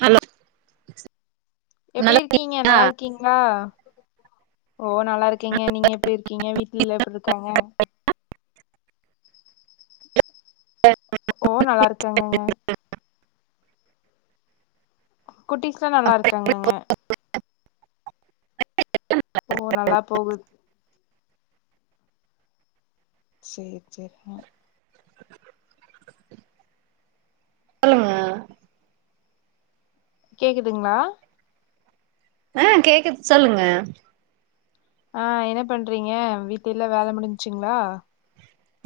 hello எப்படி இருக்கீங்க நல்லா இருக்கீங்களா ஓ நல்லா இருக்கீங்க நீங்க எப்படி இருக்கீங்க வீட் இல்ல எப்படி இருக்காங்க ஓ நல்லா இருக்கு இருக்கங்ங்க ஆஹ் குட்டிஸ்லாம் நல்லா இருக்காங்கங்க ஓ நல்லா போகுது சேரி சேரி அஹ் சொல்லுங்க கேக்குதுங்களா ஆஹ் கேக்குது சொல்லுங்க ஆஹ் என்ன பண்றீங்க வீட்டு எல்லா வேல முடிஞ்சச்சுங்களா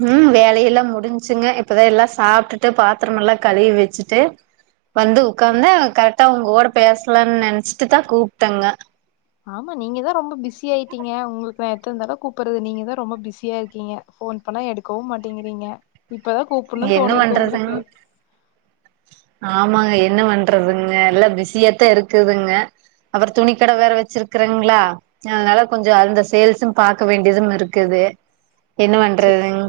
உம் வேலையெல்லாம் முடிஞ்சுங்க இப்பதான் எல்லா சாப்பிட்டுட்டு பாத்திரம எல்லாம் கழுவி வச்சுட்டு வந்து உட்காந்த கரெக்டா உங்க ஓட பேசலாம்னு நினைச்சிட்டுதான் கூப்பிட்டேங்க ஆமா நீங்க தான் ரொம்ப பிசியா ஆயிட்டீங்க உங்களுக்கு நா எத்த தடவ கூப்பிடறது நீங்கதான் ரொம்ப பிஸியா இருக்கீங்க போன் பண்ணா எடுக்கவும் மாட்டேங்கிறீங்க இப்பதான் கூப்பனணும்னு என்ன தோணியிருக்கு பண்றதுங் உங்களுக்கு ஆமாங்க என்ன பண்றதுங்க எல்லா பிஸியாத்தா இருக்குதுங்க அப்புறம் துணி கடை வேற வச்சிருக்குறங்களா அதனால கொஞ்சம் அந்த சேல்ஸும் பாக்க வேண்டியதும் இருக்குது என்ன சேரி பண்றதுங்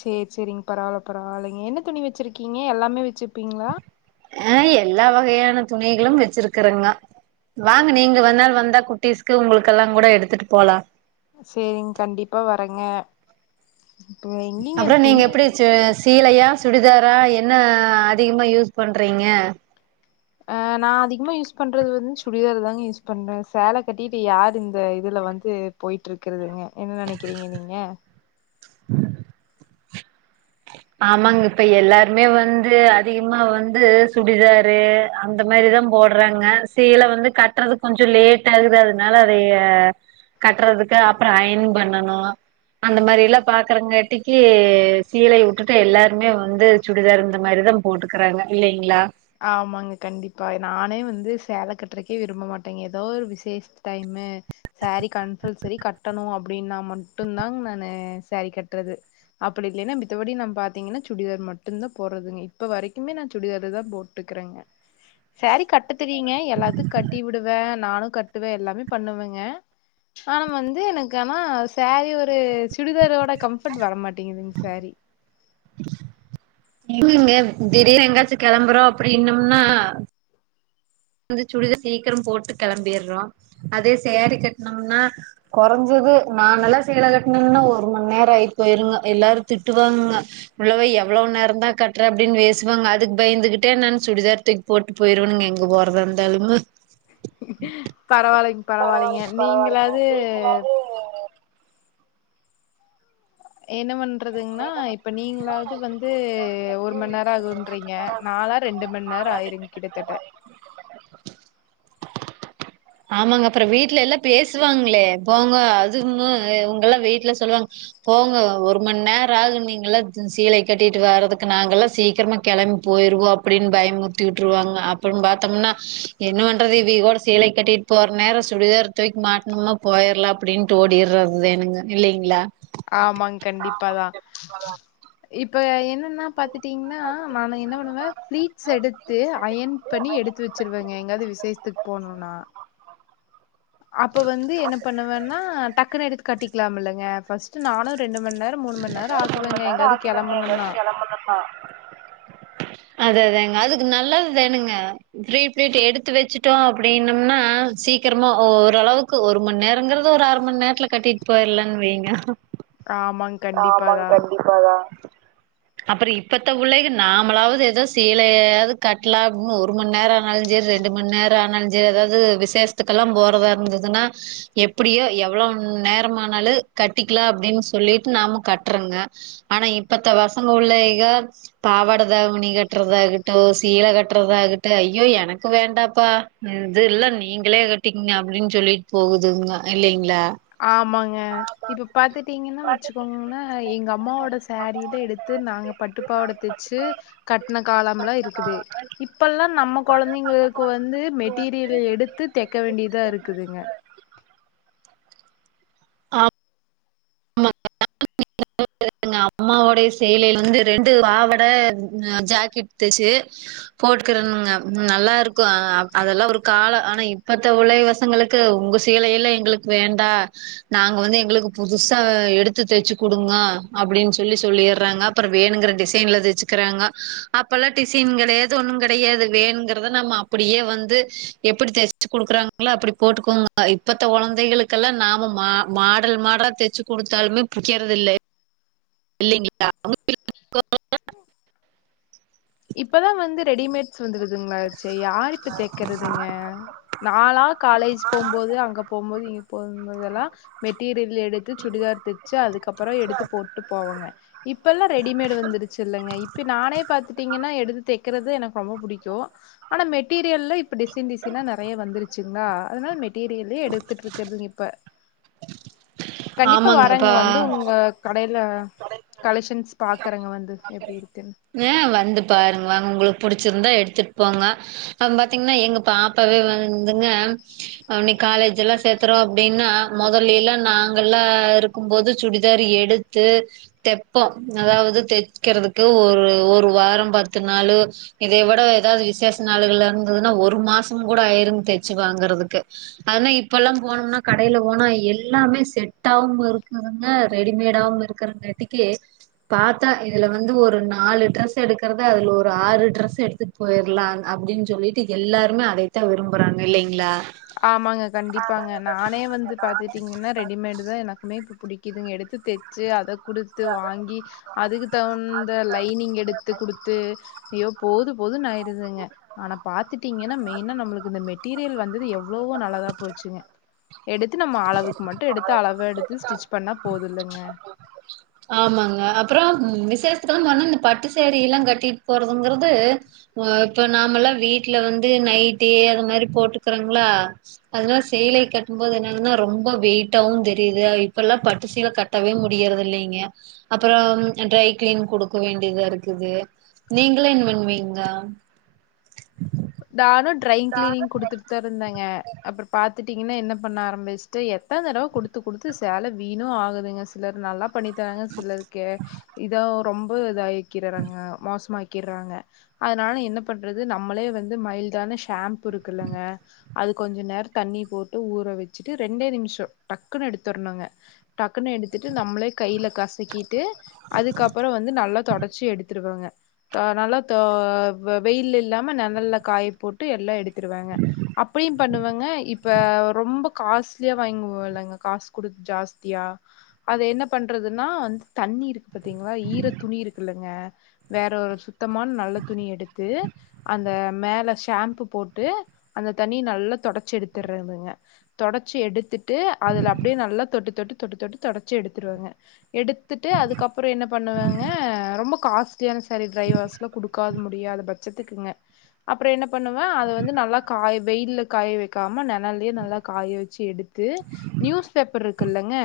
சேரி சேரிங்க பரவால பரவால்லை நீங் என்ன துணி வச்சிருக்கீங்க எல்லாமே வச்சுப்பீங்களா அஹ் எல்லா வகையான துணிகளும் வச்சிருக்குறங்க வாங்க நீங்க வந்தா வந்தா குட்டிஸ்க்கு உங்களுக்கெல்லாம் கூட எடுத்துட்டு போலாம் சேரிங்க கண்டிப்பா வரங்க அப்போறம் நீங்க எப்படிச்சு சே சீலையா சுடிதாரா என்ன அதிகமா யூஸ் பண்றீங்க ஆஹ் நா அதிகமா யூஸ் பண்றது வந்து சுடிதார் தாங்க யூஸ் பண்றேன் சேல கட்டிட்டு யாரு இந்த இதுல வந்து போயிட்டு இருக்குதுங்க என்ன நினைக்கிறிங்க நீங்க உஹ ஆமாங்க இப்ப எல்லாருமே வந்து அதிகமா வந்து சுடிதாரு அந்த மாரிதான் போடுறாங்க சீல வந்து கட்டுறது கொஞ்ச லேட்டா ஆகுது அதனால அதைய கட்டுறதுக்கு அப்புறம் அயன் பண்ணணு அந்த மாதிரில்லாம் பாக்குறங்காட்டிக்கு சேலை இங்க இருக்க எல்லாருமே வந்து சுடிதார் இந்த மாரிதான் போட்டுக்கறாங்க இல்லைங்களா ஆமாங்க கண்டிப்பா நானே வந்து சேலை கட்டுறக்கே விரும்ப மாட்டேங்க ஏதோ ஒரு விசேஷ டைமு சேரி கன்ஃசல் சரி கட்டணும் அ அப்படின்னா மட்டும் தான் நானு சேரீ கட்டறது அப்படி இல்லைன்னா மித்தபடி நான் பாத்தீங்கன்னா சுடிதார் மட்டும் தான் போடறதுங்க இப்ப வரைக்குமே நான் சுடிதார் தான் போ ட்டுக்கறங்க சேரி கட் கட்ட தெரியீங்க எல்லாத்தும் கட்டி விடுவேன் நானும் கட்டுவே எல்லாமே பண்ணுவங்க ஆன வந்து எனக்கானா சேரீ ஒரு சுடிதாரோட கம்ஃபர்ட் வர மாட்டேங்குதுங்க சேரீ டுயுங்க திடீர் எங்காச்சும் கிளம்புறோம் அப்படி இனம்னா வந்து சுடிதார் சீக்கிரம் போட்டு கிளம்பிறோம் அதே சேரி கட்டனம்னா குறைஞ்சது நான் நல்லா சேல கட்டனும்னா ஒரு மணி நேரம் ஆயிட்டு எல்லாரும் திட்டுவாங்க உள்ளவ எவ்வளவு நேரம் தான் கட்டற அப்படின்னு வேசுவாங்க அதுக்கு பயந்துகிட்டே நான் சுடிதார தூக்கி போட்டு போய்டுவேுங்க எங்க போறே வந்தாலும் முத் பரவாலைங்க பரவாலைங்க நீங்களாது எனவன் பண்றதுங்கன்னா இப்ப நீங்களாவது வந்து ஒரு மணி நேரம் ஆகுன்றீங்க நாளா ரெண்டு மணி நேரம் ஆயிருங்க கிட்டத்தட்ட [unintelligible] ஆமாங்க அப்புறம் வீட்டுல எல்லாம் பேசுவாங்களே போங்க அதுங்க இவங்கலாம் வீட்டுல சொல்லுவாங்க போங்க ஒரு மணி நேரம் ஆகு நீங்க எல்லாம் சீலை கட்டிட்டு வர்ரதுக்கு நாங்க எல்லாம் சீக்கிரமா கிளம்பி போயிருவோம் அப்படின்னு பயமுர்த்தி விட்டுருவாங்க அப்படின்னு பார்த்தோம்னா என்ன பண்றது இது இவ சீலை கட்டிட்டு இப்ப ஒரு நேரம் சுடிதார் தூக்கி மாட்டணுமா போயிறலாம் அப்படின்னுட்டு ஓடிறது எனங்க இல்லைங்களா ஆமாங் கண்டிப்பாதான் இப்ப என்னன்னா பாத்துட்டீங்கன்னா நான்னு என்ன பண்ணுவேன் ப்ளீஸ் எடுத்து அயன் பண்ணி எடுத்து வச்சிருவங்க எங்காவது விசேஷத்துக்கு பொண்ணுண்ணா அப்ப வந்து என்ன பண்ணுவன்னா டக்குன்னு எடுத்து கட்டிக்கலாம் இல்லைங்க பர்ஸ்ட் நானும் ரெண்டு மணி [inaudible] அது அதங்க அதுக்கு நல்லது தணுங்க ப்ரீபில்ட் எடுத்து வச்சுட்டோம் அப்படின்னம்னா சீக்கிரமா ஓரளவுக்கு ஒரு மணி நேரங்கறத ஒரு அரை மணி நேரத்துல கட்டிட்டு போயிரலன்னு வைங்க ஆமாங்க ஆமாங்க கண்டிப்பாதா கண்டிப்பாதான் அப்புறம் இப்பத்த பிள்ளைக்கு நாமளாவது ஏதோ சீலையாவது கட்டலாம் அப்படின்னு ஒரு மணி நேரம் ஆனாலும் சரி ரெண்டு மணி நேரம் ஆனாலும் சரி ஏதாவது விசேஷத்துக்கெல்லாம் போறதா இருந்ததுன்னா எப்படியோ எவ்வளவு நேரம் ஆனாலும் கட்டிக்கலாம் அப்படின்னு சொல்லிட்டு நாம கட்டுறங்க ஆனா இப்பத்த பசங்க உள்ளங்க பாவாட தாவணி கட்டுறதாகட்டும் சீலை கட்டுறதாகட்டும் ஐயோ எனக்கு வேண்டாப்பா இது இல்ல நீங்களே கட்டிக்கங்க அப்படின்னு சொல்லிட்டு போகுதுங்க இல்லைங்களா ஆமாங்க இப்ப பாத்துட்டீங்கன்னா வச்சுக்கோங்கனே எங்க அம்மாவோட சேரில எடுத்து நாங்க பட்டுப்பாவட தச்சு கட்டன காலம்லாம் இருக்குது இப்பெல்லாம் நம்ம கொழந்தைங்களுக்கு வந்து மெட்டீரியல் எடுத்து தைக்க வேண்டியதா இருக்குதுங்க ஆப் அம்மாவோடைய சேலையில வந்து ரெண்டு பாவட ஜாக்கெட் தச்சு போட்டுக்கிறுங்கனங்க நல்லா இருக்கும் அதெல்லாம் ஒரு காலம் ஆனா இப்பத்த உலவசங்களுக்கு உங்க சீலை எல்லாம் எங்களுக்கு வேண்டாம் நாங்க வந்து எங்களுக்கு புதுசா எடுத்து தைச்சு குடுங்க அப்படின்னு சொல்லி சொல்லிடுறாங்க அப்புறம் வேணுங்கிற டிசைன்ல தைச்சுக்கிறாங்க அப்பல்லாம் டிசைன்கள் எது ஒன்னும் கிடையாது வேணுங்கிறத நாம அப்படியே வந்து எப்படி தச்சு குடுக்குறாங்களோ அப்படி போட்டுக்கோங்க இப்ப குழந்தைகளுக்கெல்லாம் நாம மா மாடல் மாடலா தச்சு குடுத்தாலுமே புடிக்கறதில்ல இல்லைங்களா [inaudible] இப்பதான் வந்து ரெடிமேட் வந்துடுதுங்களச்சே யார் இப்ப தைக்குறதுங்க நா லா காலேஜ் போம்போது அங்க போம்போது இ போகும்போது எல்லாம் மெட்டீரியல் எடுத்து சுடிதார் தைச்சு அதுக்கப்புறம் எடுத்து போட்டு போவங்க இப்பல்லாம் ரெடிமேடு் வந்துருச்சு இல்லங்க இப்ப நானே பாத் நீங்கன்னா எடுத்து தைக்கறது எனக்கு ரொம்ப புடிக்கும் ஆனா மெட்டீரியல்ல இப்ப டிசைன் டிசைனா நெறைய வந்துருச்சுங்களா அதனால மெட்டீரியல்லயே எடுத்துட்டு இருக்கதுங்க இப்ப கண்டிப்பா ஆமாங்க இப்ப வரங்க வந்து உங்க கடையில கலெஷன்ஸ் பாக்குறங்க வந்து எப்படி இரு நெ வர் வந்து பாருங்கங்க உங்களுக்கு புடிச்சிருந்தா எடுத்துட்டு போங்க அப்போ பாத்தீங்கன்னா எங்க பாப்பாவே வந்துங்க அவளுக்கு காலேஜ் எல்லாம் சேத்துறோம் அப்படின்னா முதல்லே எல்லாம் நாங்க எல்லாம் இருக்கும் போது சுடிதார் எடுத்து தைப்போம் அதாவது தைக்கிறதுக்கு ஒரு ஒரு வாரம் பத்து நாளு இதை விட ஏதாவது விசேஷ நாளு இருந்ததுன்னா ஒரு மாசம் கூட ஆயிருங்க தச்சு வாங்கறதுக்கு ஆனா இப்பல்லாம் போனேம்னா கடைல போனா எல்லாமே செட்டவும் இருக்கதுங்க ரெடிமேடவும் இருக்கிறங்காட்டிக்கு பாத்தா இதுல வந்து ஒரு நாலு ட்ரெஸ் எடுக்கறத அதுல ஒரு ஆறு ட்ரெஸ் எடுத்துட்டு போயிடலாம் அப்படின்னு சொல்லிட்டு எல்லாருமே அதைத்தான் விரும்பறாங்க இல்லீங்களா ஆமாங்க கண்டிப்பாங்க நானே வந்து பாத்துகிட்டிங்கன்னா ரெடிமேடு தான் எனக்குமே இப்ப புடிக் இதுங்க எடுத்து தைச்சு அதை குடுத்து வாங்கி அதுக்கு தகுந்த லைனிங் எடுத்து குடுத்து யோ போதும் போதும்ன்னு ஆயிடுதுங்க ஆனா பாத்துடீங்கன்னா மெயின்னா நமளுக்கு இந்த மெட்டீரியல் வது எவ் அவ்வளோ நல்லாதா போச்சுங்க எடுத்து நம்ம அளவுக்கு மட்டும் எடுத்து அளவை எடுத்து ஸ்டிச் பண்ணா போதுல்லங்க விசேத்துக்கெல்லம் போனா இந்த பட்டு சாரீ எல்லாம் கட்டிட்டு போறதுங்கிறது இப்ப நாமல்லாம் வீட்டுல வந்து நைட்டி அது மாரி போட்டுக்குறோங்களா அதா சேலை கட்டும் போது என்னன்னா ரொம்ப வெயிட்டாவும் தெரியுது இப்ப எல்லாம் பட்டு சீல கட்டவே முடியறது இல்லைங்க அப்புறம் ட்ரைகிளீன் கொடுக்க வேண்டியதா இருக்குது நீங்கள்ளாம் என்ன பண்ணுவீங்க நானும் டிரைய் கிளீனிங் குடுத்துட் தா இருந்தங் அப்பறம் பாத் வந்துடிங்கன்னா என்ன பண்ண ஆரம்பிச்சுட்டு எத்தனை தடவ குடுத்து குடுத்து சேலை வீணும் ஆகுதுங்க சிலர் நல்லா பண்ணி தராங்க சிலருக்கு இதான் ஒரு ரொம்ப இதாய் கிரறங்க மோசமாய் கிறாங்க அதுனால என்ன பண்றது நம்மளே வந்து மையில்டான ஷாம்பு இருக்குலங்க அது கொஞ்சம் நேரம் தண்ணி போட்டு ஊற வச்சுட்டு ரெண்டே நிமிஷம் டக்குன்னு எடுத்துரனுங்க டக்குன்னு எடுத்துட்டு நம்மளே கைல கசக்கிட்டு அதுக்கப்புறம் வந்து நல்லா தெடச்சி எடுத்துடுவங்க நல்லா வெயில் இல்லாம காய போட்டு எல்லாம் எத்துருவாங்க அப்படியும் பண்ணுவாங்க இப்ப ரொம்ப காஸ்லியா வாங்கி போ இலங்க காசு குடுத்து ஜாஸ்தியா அத என்ன பண்றதுன்னா வந்து தண்ணி இருக்குல ஈர துணி இருக்குல்லங்க வேற ஒரு சுத்தமான நல்ல துணி எடுத்து அந்த மேல ஷாம்பு போட்டு அந்த தண்ணி நல்லா தொடைச்சு எடுத்துடுறதுங்க தொடைச்சு எடுத்துட்டு அதுல அப்படியே நல்லா தொட்டு தொட்டு தொட்டு தொட்டு தொடைச்சு எடுத்துடுவங்க எடுத்துட்டு அதுக்கப்புறம் என்ன பண்ணுவாங்க ரொம்ப காஸ்லியான சரி டிரைவர்ஸ்ல குடுக்கது முடியாத பட்சத்துக்குங்க அப்புறம் என்ன பண்ணுவேன் அத வந்து நல்லா காய வெயில்ல காய வைக்காம நெலைல்லயே நல்லா காய வச்சு எடுத்து நியூஸ் பேப்பர் இருக்கு இல்லைங்க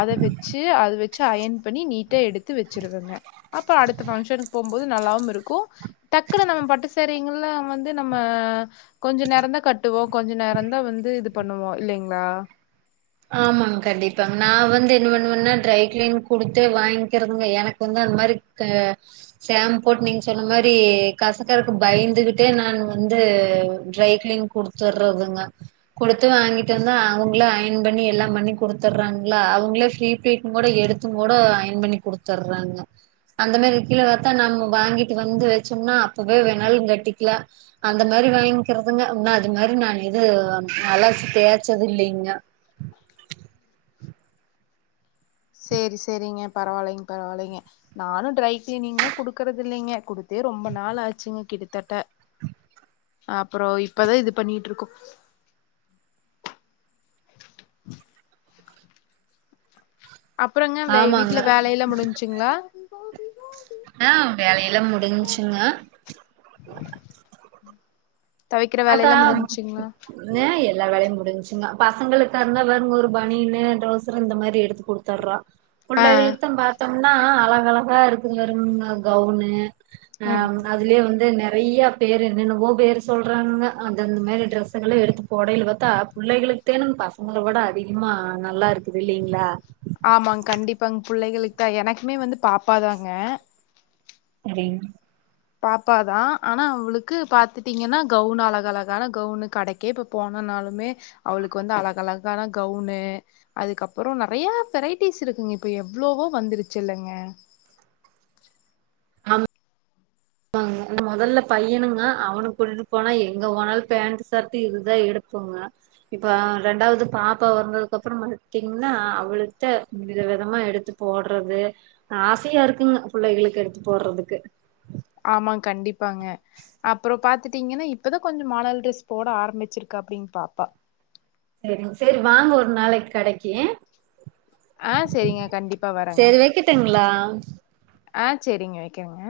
அதை வச்சு அதை வச்சு அயன் பண்ணி நீட்டா எடுத்து வச்சிருவேங்க அப்புறம் அடுத்த ஃபங்க்ஷனுக்கு போம்போது நல்லாவும் இருக்கும் டக்குனு நம்ம பட்டு சாரீ புல்லா வந்து நம்ம கொஞ்ச நேரம் தான் கட்டுவோம் கொஞ்ச நேரம் தான் வந்து இது பண்ணுவோம் இல்லைங்களா ஆமாங்க கண்டிப்பாங்க நான் வந்து என்ன பண்ணுவேன்னா ட்ரை கிளீன் குடுத்தே வாங்கிக்கறதுங்க எனக்கு வந்து அந்த மாரி ஷாம்பும்போட்டு நீங்க சொன்ன மாரி கசக்கருக்கு பயந்துகிட்டே நான் வந்து ட்ரை கிளீன் குடுத்துடுறதுங்க குடுத்து வாங்கிட்டு வந்து அவங்களே ஆயன் பண்ணி எல்லாம் பண்ணி குடுத்தடுறாங்களா அவங்களே ஃபிரி பிலிட்டும் கூட எடுத்தும் கூட அயன் பண்ணி குடுத்தர்றாங்க அந்த மாரி கீழே பாத்தா நம்ம வாங்கிட்டு வந்து வச்சோம்னா அப்பவே வேனாலும் கட்டிக்கிலாம் அந்த மாரி வாங்கிக்கிறதுங்க அது மாரி நான் எது அலாச்சு தேச்சது இல்லைங்க சரி சரிங்க பரவாயில்லைங்க பரவாயில்லைங்க நானும் ட்ரை கிளீனிங் எல்லாம் குடுக்கறது இல்லைங்க குடுத்தே ரொம்ப நாள் ஆச்சுங்க கிட்டத்தட்ட அப்புறம் இப்பதான் இது பண்ணிட்டு இருக்கோம் அப்புறங்க ஆமாங்க வீட்டுல வேலையெல்லா முடிஞ்சுங்களா போக ஆஹ் வேலையல்லாம் முடிஞ்சுங்க துவைக்கிற வேலையெல்லா முடிஞ்சுங்களா அதத்தா எல்லா வேலையும் முடிஞங்க ங்க பசங்களுக்காக இருந்தா வேறங்க ஒரு பனீனு ட்ரௌசர் இந்த மாதிரி எடுத்து கொடுடுத்தடுறம் ஆ பிள்ளைகளுக்கும் பார்த்தோம்னா அழகா அழகா இரு கவு ம் அதுல வந்து ந [inaudible] ஐயா பேர் என்னென்னவோ பேர் சொலுறக சொறாங்க அந்த அந்த மாதிரி டிரெஸுகலே எடுத்து போடையல பார்த்தா பிள்ளைகளுக்கு தேணும்ன்னு பசங்களளை கூட அதிகமா நல்லா இருக்குது இல்லலைங்களா ஆமாங்க கண்டிப்பாங்க புள்ளைகளுக்கு தான் எனக்குமே வந்து பாப்பாதாங்க சரி [unintelligible] பாப்பாதான் ஆனா அவளுக்கு பாத்துட்டீங்கன்னா கவுன் அழக அழகான கவுனு கடைக்கே இப்ப போனனாலுமே அவளுக்கு வந்து அழக அழகான கவுனு அதுக்கப்புறம் நிறைய வெரைட்டிஸ் இருக்குங்க இப்ப எவ்வளவோ வந்துருச்சு இல்லைங்க ஆமா ஆமாங்க இந்தந்த முதல்ல பையனுங்க அவனு கூட்டிட்டு போனா எங்க போனாலும் பேண்ட் ஷர்ட்ட் இதுதான் எடுப்புோங்க இப்ப ரெண்டாவது பாப்பா வந்ததுக்கு அப்புறம் மட்டீங்கன்னா அவளிட்ட மித விதமா எடுத்து போடுறது ஆசையா இருக்குங்க புள்ளைகளுக்கு எடுத்து போடுறதுக்கு ஆமா கண்டிப் இருப்பாங்க அப்புறம் பாார்த் பாத்துட்டீங்கன்னா இப்பதான் கொஞ்சம் மாடல் டிரெஸ் போட ஆரம்பிச்சிருக்கு அப்படின்னு பாப்பா சரிங்க சரி வாங்க ஒரு நாளைக்கு கடைக்கு ஆஹ செரிங்க கண்டிப்பா வரக ஆ அ செரிங்க வெக்கிரங்க